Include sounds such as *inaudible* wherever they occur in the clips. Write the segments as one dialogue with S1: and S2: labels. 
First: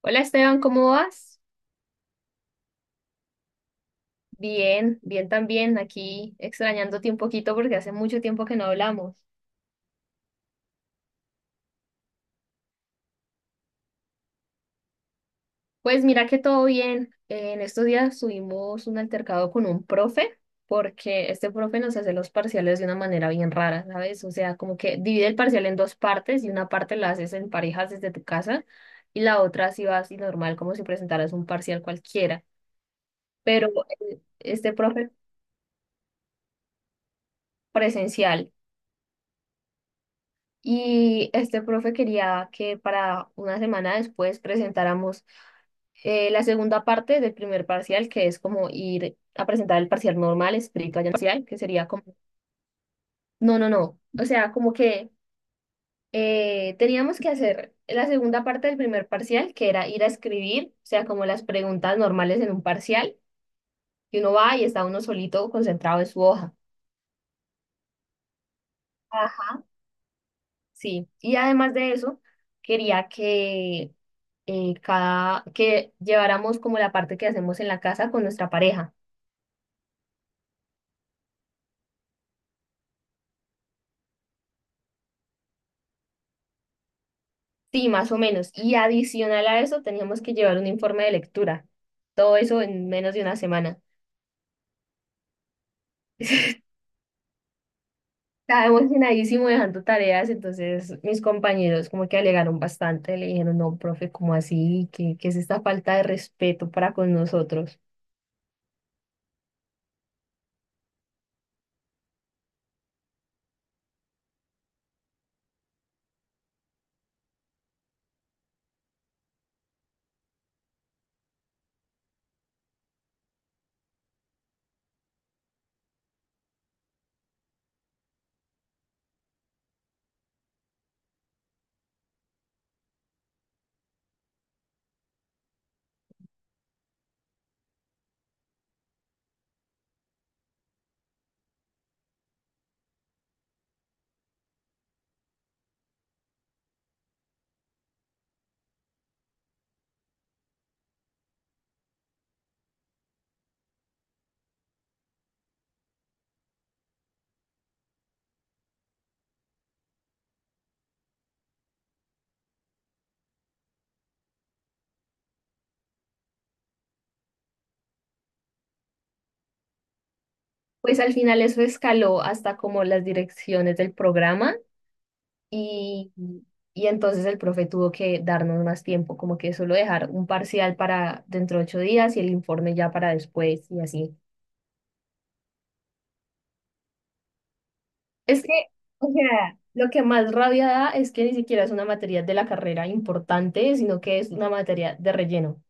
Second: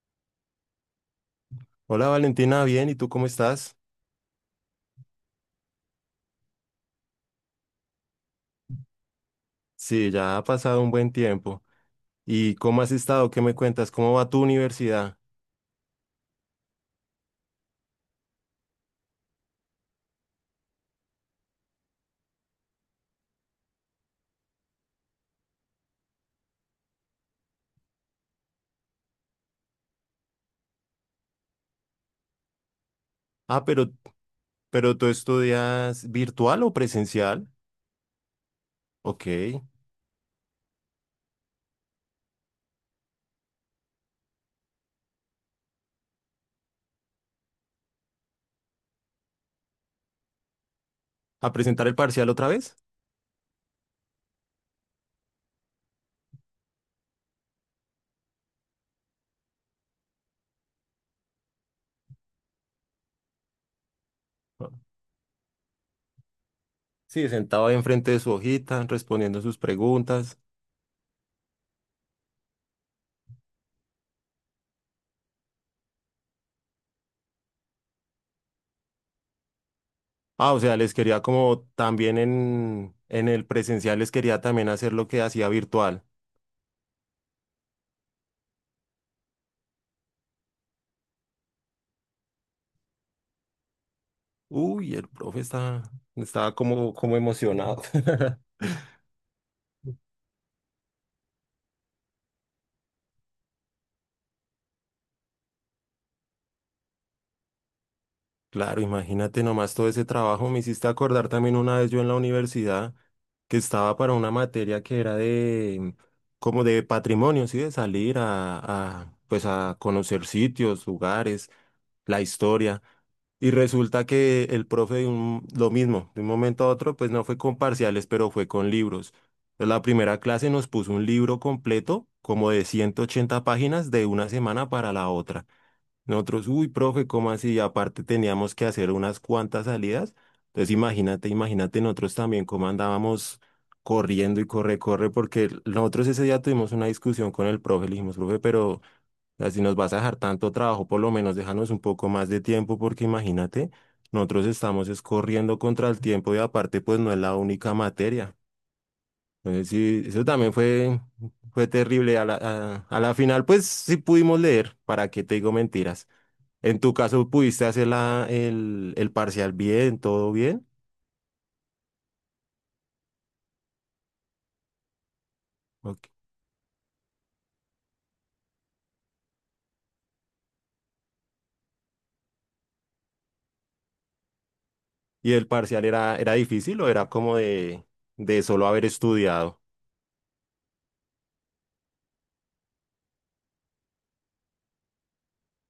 S1: Hola Esteban, ¿cómo vas?
S2: Hola Valentina, bien, ¿y tú cómo estás?
S1: Bien, bien también, aquí extrañándote un poquito porque hace mucho tiempo que no hablamos.
S2: Sí, ya ha pasado un buen tiempo. ¿Y cómo has estado? ¿Qué me cuentas? ¿Cómo va tu universidad?
S1: Pues mira que todo bien. En estos días tuvimos un altercado con un profe porque este profe nos hace los parciales de una manera bien rara, ¿sabes? O sea, como que divide el parcial en dos partes y una parte la haces en parejas desde tu casa y la otra así vas y normal como si presentaras un parcial cualquiera.
S2: Ah,
S1: Pero
S2: pero,
S1: este
S2: pero ¿tú
S1: profe
S2: estudias virtual o presencial?
S1: presencial.
S2: Ok.
S1: Y este profe quería que para una semana después presentáramos la segunda parte del primer parcial, que es como ir a presentar el parcial normal, escrito allá en parcial,
S2: ¿A
S1: que
S2: presentar
S1: sería
S2: el
S1: como,
S2: parcial otra vez?
S1: no, no, no, o sea, como que teníamos que hacer la segunda parte del primer parcial, que era ir a escribir, o sea, como las preguntas normales en un parcial, y uno va y
S2: Ah,
S1: está uno solito concentrado en su hoja.
S2: sí, sentado ahí enfrente de su hojita, respondiendo sus
S1: Ajá.
S2: preguntas.
S1: Sí, y además de eso, quería que cada, que lleváramos como la parte que hacemos en la casa con nuestra pareja.
S2: Ah, o sea, les quería como también en el presencial les quería también hacer lo que hacía virtual.
S1: Sí, más o menos. Y adicional a eso, teníamos que llevar un informe de lectura. Todo eso en menos de una semana.
S2: Uy, el profe estaba
S1: *laughs*
S2: como emocionado. *laughs*
S1: Estaba emocionadísimo dejando tareas, entonces mis compañeros como que alegaron bastante, le dijeron, no, profe, ¿cómo así? ¿Qué, qué es esta falta de respeto para con nosotros?
S2: Claro, imagínate nomás todo ese trabajo. Me hiciste acordar también una vez yo en la universidad que estaba para una materia que era de como de patrimonio, sí, de salir a pues a conocer sitios, lugares, la historia. Y resulta que el profe lo mismo, de un momento a otro, pues no fue con parciales, pero fue con libros. Entonces, la primera clase nos puso un libro completo, como de 180 páginas, de una semana para la otra. Nosotros, uy, profe, ¿cómo así? Y aparte teníamos que hacer unas cuantas salidas. Entonces imagínate, imagínate nosotros también cómo andábamos corriendo y corre, corre, porque nosotros ese día tuvimos una discusión con el profe, le dijimos, profe, pero así nos vas a dejar tanto trabajo, por lo menos déjanos un poco más de tiempo, porque imagínate, nosotros estamos es corriendo contra el tiempo y aparte pues no es la única materia. Entonces sí, eso también fue terrible. A la final pues sí pudimos leer, ¿para qué te digo mentiras? En tu caso, ¿pudiste hacer el parcial bien, todo bien?
S1: Pues al final eso escaló hasta como las direcciones del programa,
S2: Ok.
S1: Y, y entonces el profe tuvo que darnos más tiempo, como que solo dejar un parcial para dentro de 8 días y el informe ya para después y así.
S2: ¿Y el parcial era difícil o era como de
S1: Es que,
S2: solo haber
S1: o sea,
S2: estudiado?
S1: lo que más rabia da es que ni siquiera es una materia de la carrera importante, sino que es una materia de relleno.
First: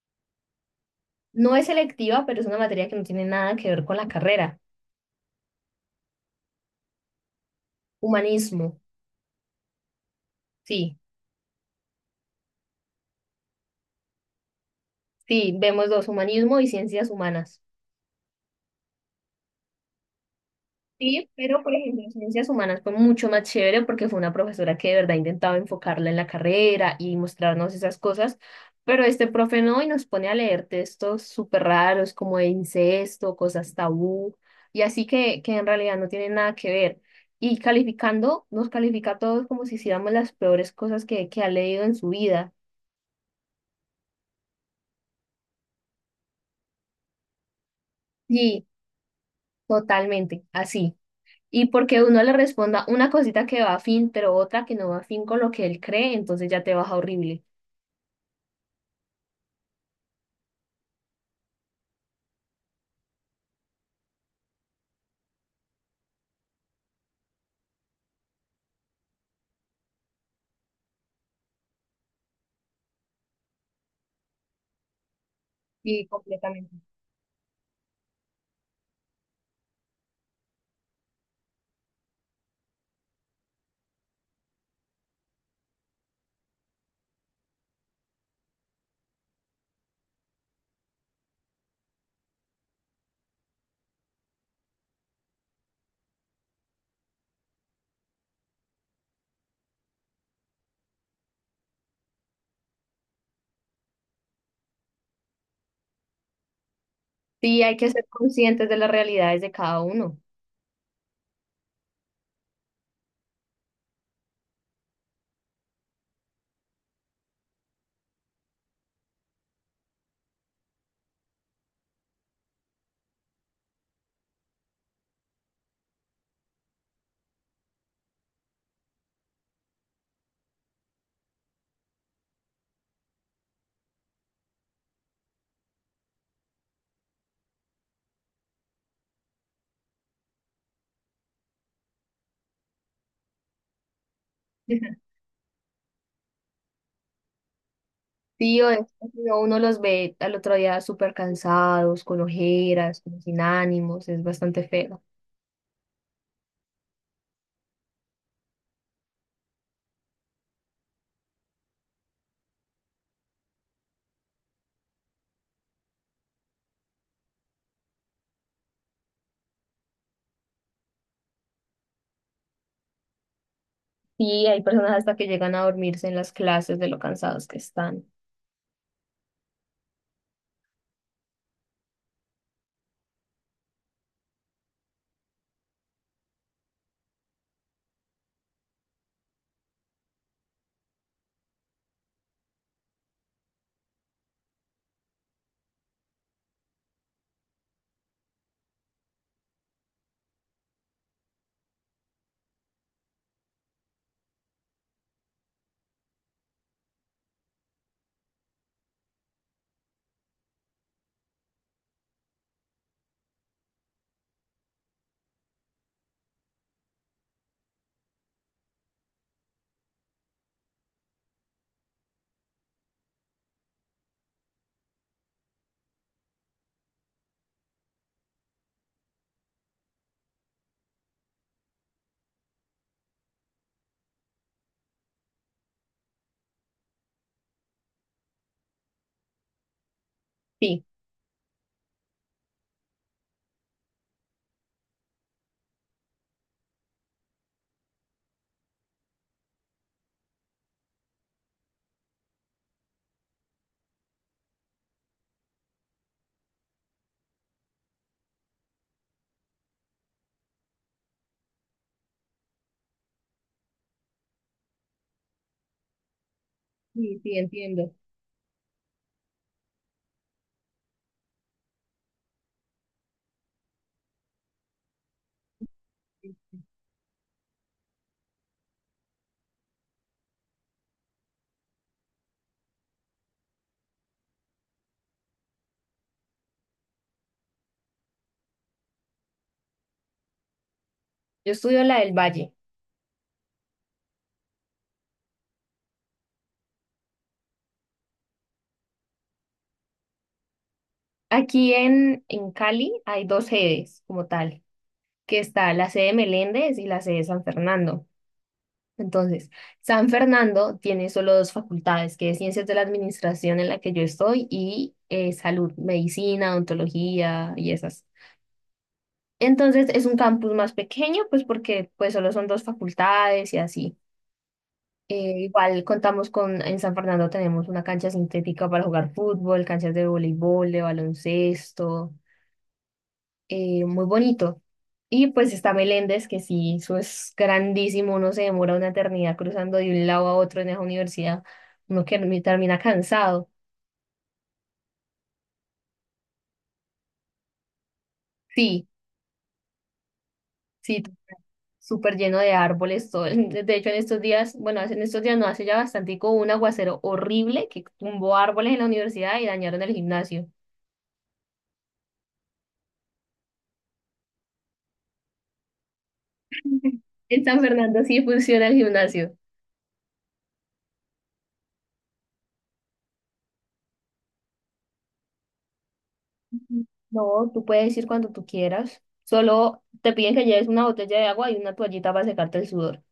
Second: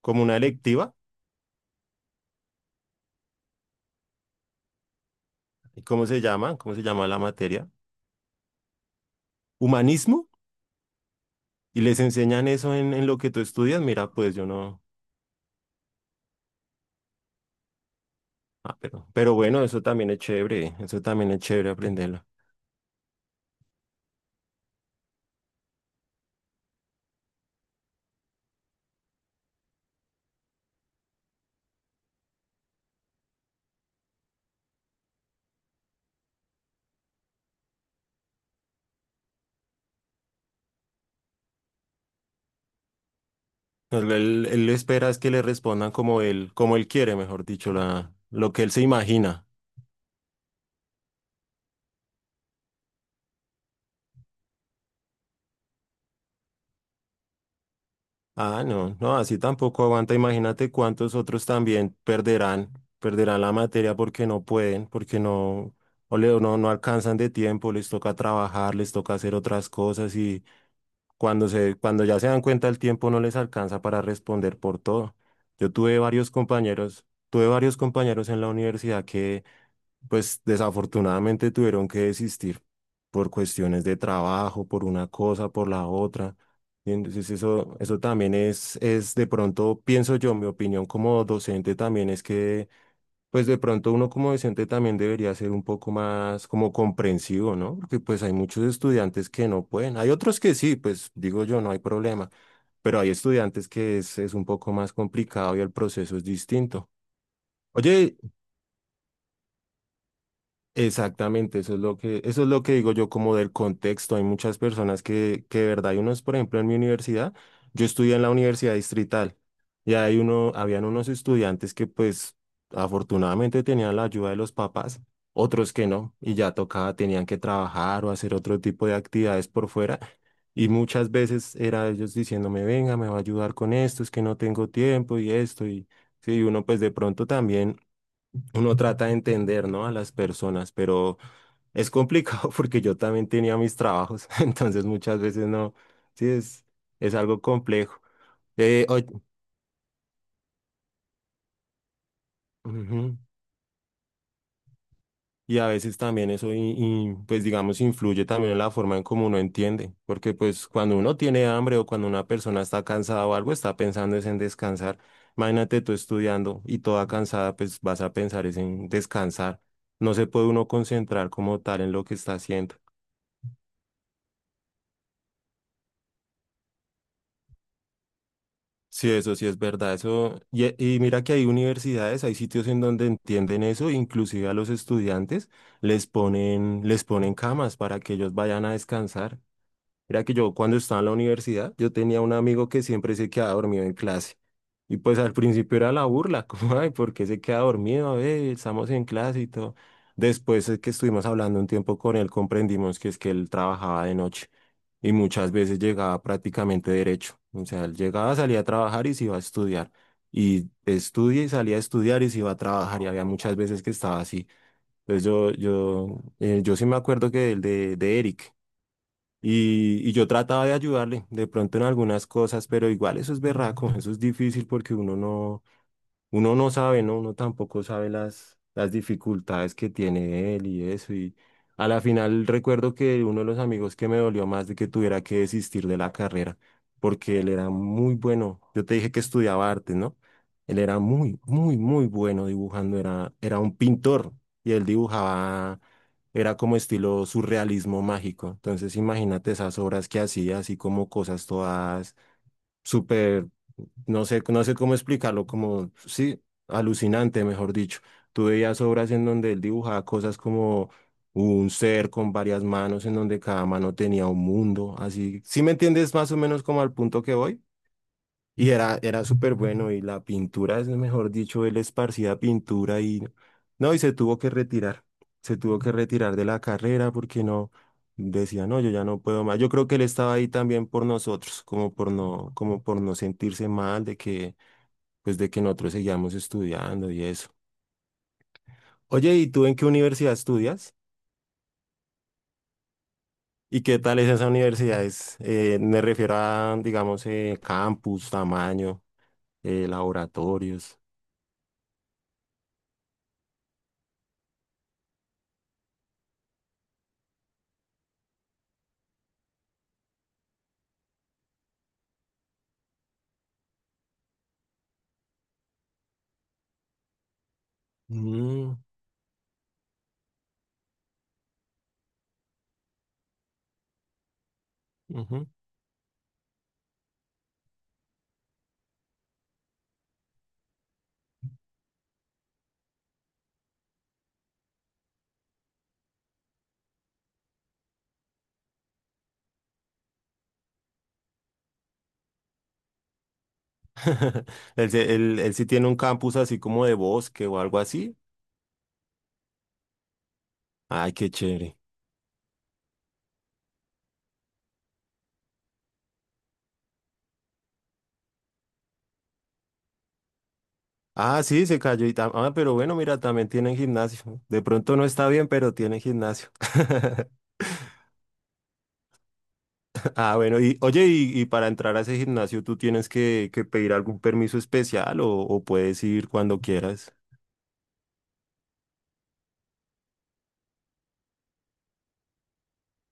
S2: Como una electiva.
S1: No es selectiva, pero es una materia que no tiene nada que ver con la carrera.
S2: Y ¿cómo se llama? ¿Cómo se llama la materia?
S1: Humanismo,
S2: ¿Humanismo?
S1: sí,
S2: ¿Y les enseñan eso en lo que tú estudias? Mira, pues yo no.
S1: sí, vemos dos, humanismo y ciencias humanas.
S2: Ah, pero bueno, eso también es chévere, eso
S1: Sí,
S2: también es
S1: pero
S2: chévere
S1: por ejemplo, en
S2: aprenderlo.
S1: ciencias humanas fue mucho más chévere porque fue una profesora que de verdad intentaba enfocarla en la carrera y mostrarnos esas cosas, pero este profe no y nos pone a leer textos súper raros como de incesto, cosas tabú y así que en realidad no tienen nada que ver. Y calificando, nos califica a todos como si hiciéramos las peores cosas que ha leído en su vida.
S2: Él espera es que le respondan como él quiere, mejor dicho, lo que
S1: Sí,
S2: él se imagina.
S1: totalmente, así. Y porque uno le responda una cosita que va a fin, pero otra que no va a fin con lo que él cree, entonces ya te baja horrible.
S2: Ah, no, no, así tampoco aguanta. Imagínate cuántos otros también perderán la materia porque no pueden, porque no, no, no alcanzan de tiempo, les toca trabajar, les toca hacer otras cosas y cuando ya se dan cuenta el tiempo no les alcanza para responder por todo. Yo tuve
S1: Sí,
S2: varios
S1: completamente.
S2: compañeros, tuve varios compañeros en la universidad pues desafortunadamente tuvieron que desistir por cuestiones de trabajo, por una cosa, por la otra. Y entonces eso también es de pronto, pienso yo, mi opinión como docente también es que, pues de pronto uno como docente también debería ser un poco más como comprensivo, ¿no? Porque pues hay muchos estudiantes que no pueden. Hay otros que sí, pues digo yo, no hay problema. Pero hay estudiantes que es un poco más complicado y el proceso es distinto.
S1: Sí, hay que ser
S2: Oye,
S1: conscientes de las realidades de cada uno.
S2: exactamente, eso es lo que digo yo como del contexto. Hay muchas personas que de verdad, hay unos, por ejemplo, en mi universidad, yo estudié en la Universidad Distrital y habían unos estudiantes que pues afortunadamente tenían la ayuda de los papás, otros que no, y ya tocaba, tenían que trabajar o hacer otro tipo de actividades por fuera. Y muchas veces era ellos diciéndome, venga, me va a ayudar con esto, es que no tengo tiempo y esto, y sí, uno pues de pronto también uno trata de entender, ¿no? A las personas, pero es complicado *laughs* porque yo también tenía mis trabajos, *laughs* entonces
S1: *laughs*
S2: muchas veces no, sí, es algo complejo.
S1: Sí, o es
S2: Eh, oy-
S1: que si no, uno los ve al otro día súper cansados, con ojeras,
S2: Ujú.
S1: como sin ánimos, es bastante feo.
S2: Y a veces también eso, y, pues digamos, influye también en la forma en cómo uno entiende, porque pues cuando uno tiene hambre o cuando una persona está cansada o algo, está pensando es en descansar. Imagínate tú estudiando y toda cansada, pues vas a pensar es en descansar. No se puede uno concentrar como tal en lo que está haciendo.
S1: Sí, hay personas hasta que llegan a dormirse en las clases de lo cansados que están.
S2: Sí, eso sí es verdad, eso, y mira que hay universidades, hay sitios en donde entienden eso, inclusive a los estudiantes les ponen camas para que ellos vayan a descansar. Mira que yo cuando estaba en la universidad, yo tenía un amigo que siempre se quedaba dormido en clase. Y pues al principio era la burla, *laughs* como, ay, ¿por qué se queda dormido? A ver, estamos en clase y todo. Después es que estuvimos hablando un tiempo con él, comprendimos que es que él trabajaba de noche y muchas veces llegaba prácticamente derecho. O sea, él llegaba, salía a trabajar y se iba a estudiar. Y estudia y salía a estudiar y se iba a trabajar y había muchas veces que estaba así. Entonces yo sí me acuerdo que el de Eric. Y yo trataba de ayudarle de pronto en algunas cosas, pero igual eso es berraco, eso es difícil porque uno no sabe, ¿no? Uno tampoco sabe las dificultades que tiene él y eso. Y a la final recuerdo que uno de los amigos que me dolió más de que tuviera que desistir de la carrera, porque él era muy bueno. Yo te dije que estudiaba arte, ¿no? Él
S1: Sí,
S2: era muy, muy, muy bueno dibujando, era un pintor y él dibujaba, era como estilo surrealismo mágico. Entonces imagínate esas obras que hacía, así como cosas todas súper, no sé cómo explicarlo, como, sí, alucinante, mejor dicho. Tú veías obras en donde él dibujaba cosas como un ser con varias manos, en donde cada mano tenía un mundo, así. ¿Sí me entiendes más o menos como al
S1: sí,
S2: punto que
S1: sí,
S2: voy?
S1: entiendo.
S2: Y era súper bueno y la pintura, es mejor dicho, él esparcía pintura y no, y se tuvo que retirar de la carrera porque no, decía, no, yo ya no puedo más. Yo creo que él estaba ahí también por nosotros, como por no sentirse mal de que, pues de que nosotros seguíamos estudiando y eso. Oye, ¿y tú en qué universidad estudias?
S1: Yo estudio la del Valle.
S2: ¿Y qué tal es esa universidad? Me refiero a, digamos, campus, tamaño, laboratorios.
S1: Aquí en Cali hay dos sedes como tal, que está la sede Meléndez y la sede San Fernando. Entonces, San Fernando tiene solo dos facultades, que es Ciencias de la Administración en la que yo estoy y Salud, Medicina, Odontología y esas.
S2: Mm,
S1: Entonces, es un campus más pequeño, pues porque pues solo son dos facultades y así.
S2: ujú.
S1: Igual contamos con, en San Fernando tenemos una cancha sintética para jugar fútbol, canchas de voleibol, de baloncesto. Muy bonito. Y pues está Meléndez, que sí, eso es grandísimo, uno se demora una eternidad cruzando de un lado a otro en esa universidad, uno que me termina cansado.
S2: *laughs* Él sí tiene un campus así como de bosque o algo así.
S1: Sí, sí,
S2: Ay, qué chévere.
S1: súper lleno de árboles, todo. El- De hecho, en estos días, bueno, hace- en estos días no, hace ya bastante, hubo un aguacero horrible que tumbó árboles en la universidad y dañaron el gimnasio.
S2: Ah, sí, se cayó y Ah, pero bueno, mira, también tienen gimnasio. De pronto no está bien, pero tienen gimnasio.
S1: *laughs*
S2: *laughs*
S1: En San Fernando sí funciona el gimnasio.
S2: Ah, bueno, y oye, y para entrar a ese gimnasio, ¿tú tienes que pedir algún permiso especial o puedes ir cuando
S1: Ujú.
S2: quieras?
S1: No, tú puedes ir cuando tú quieras. Solo te piden que lleves una botella de agua y una toallita para secarte el sudor.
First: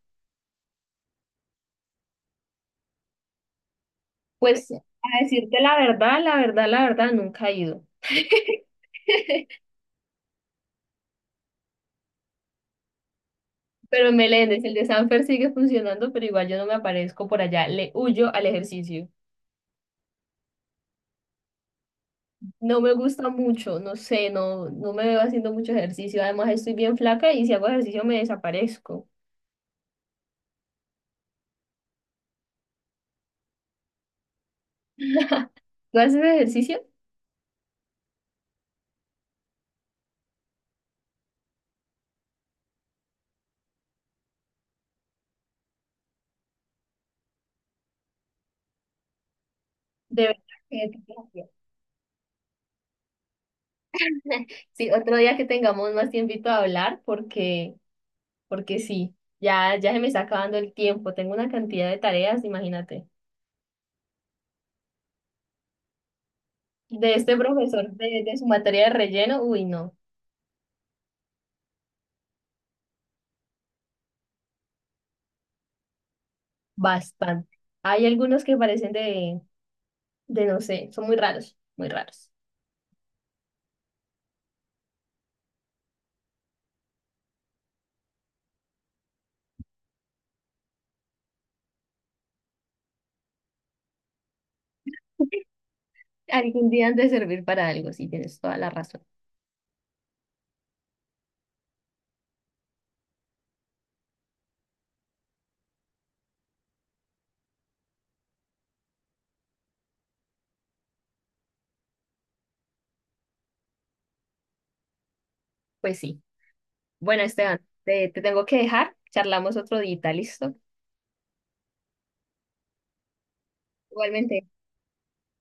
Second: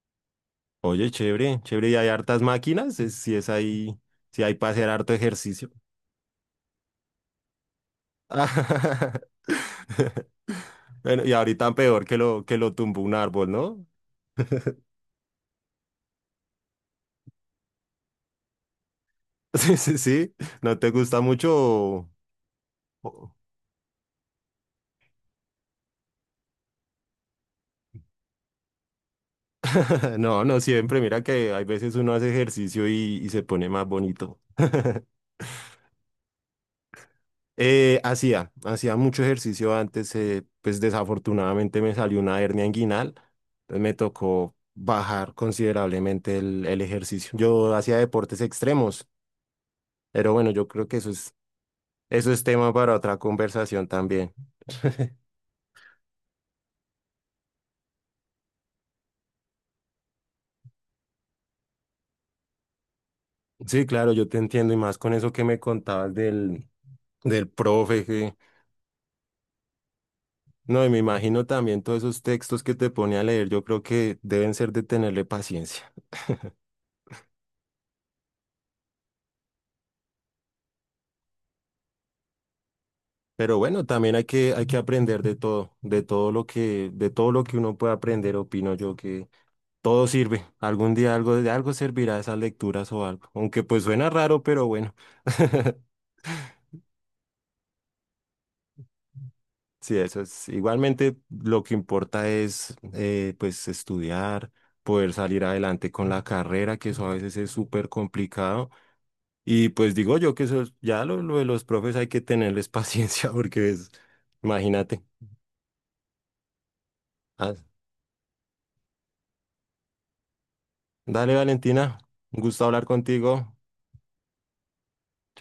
S2: Oye, chévere, chévere, y hay hartas máquinas, si es ahí, si hay
S1: Pues
S2: para hacer harto
S1: a decirte
S2: ejercicio.
S1: la verdad, la verdad, la verdad, nunca he ido. *laughs*
S2: *laughs* Bueno, y ahorita peor que que lo tumbó un árbol, ¿no?
S1: Pero en Meléndez, el de Sanfer sigue funcionando, pero igual yo no me aparezco por allá, le huyo al ejercicio.
S2: *laughs* Sí, sí, sí. ¿No te gusta mucho?
S1: No me gusta
S2: o-
S1: mucho, no sé, no, no me veo haciendo mucho ejercicio. Además, estoy bien flaca y si hago ejercicio me desaparezco.
S2: *laughs* No, no siempre. Mira que hay veces uno hace ejercicio y se pone más bonito. *laughs*
S1: ¿Tú haces ejercicio?
S2: Hacía mucho ejercicio antes, pues desafortunadamente me salió una hernia inguinal, entonces me tocó bajar considerablemente el ejercicio. Yo hacía deportes extremos,
S1: De
S2: pero
S1: verdad
S2: bueno, yo creo
S1: que
S2: que eso
S1: te
S2: es,
S1: cambia.
S2: eso es tema para otra conversación también.
S1: *laughs* Sí, otro día que tengamos más tiempito a hablar, porque, porque sí, ya, ya se me está acabando el tiempo. Tengo una cantidad de tareas, imagínate.
S2: Sí, claro, yo te entiendo y más con eso que me contabas del,
S1: De este
S2: del
S1: profesor,
S2: profe.
S1: de su materia de relleno, uy, no,
S2: No, y me imagino también todos esos textos que te pone a leer, yo creo que deben ser de tenerle paciencia.
S1: bastante. Hay algunos que parecen de, no sé, son muy raros, muy raros.
S2: Pero bueno, también hay que aprender de todo, de todo lo que uno puede aprender, opino yo que todo sirve. Algún día de algo servirá esas lecturas o algo. Aunque pues suena raro, pero bueno. *laughs*
S1: Algún día han de servir para algo, sí, tienes toda la razón.
S2: Sí, eso es. Igualmente lo que importa es, pues estudiar, poder salir adelante con la carrera, que eso a veces es súper complicado. Y pues digo yo que ya lo de los profes hay que tenerles paciencia *laughs* porque imagínate.
S1: Pues sí. Bueno,
S2: Ah,
S1: Esteban, te tengo que dejar, charlamos otro día, ¿listo?
S2: dale, Valentina, un gusto hablar contigo.
S1: Igualmente.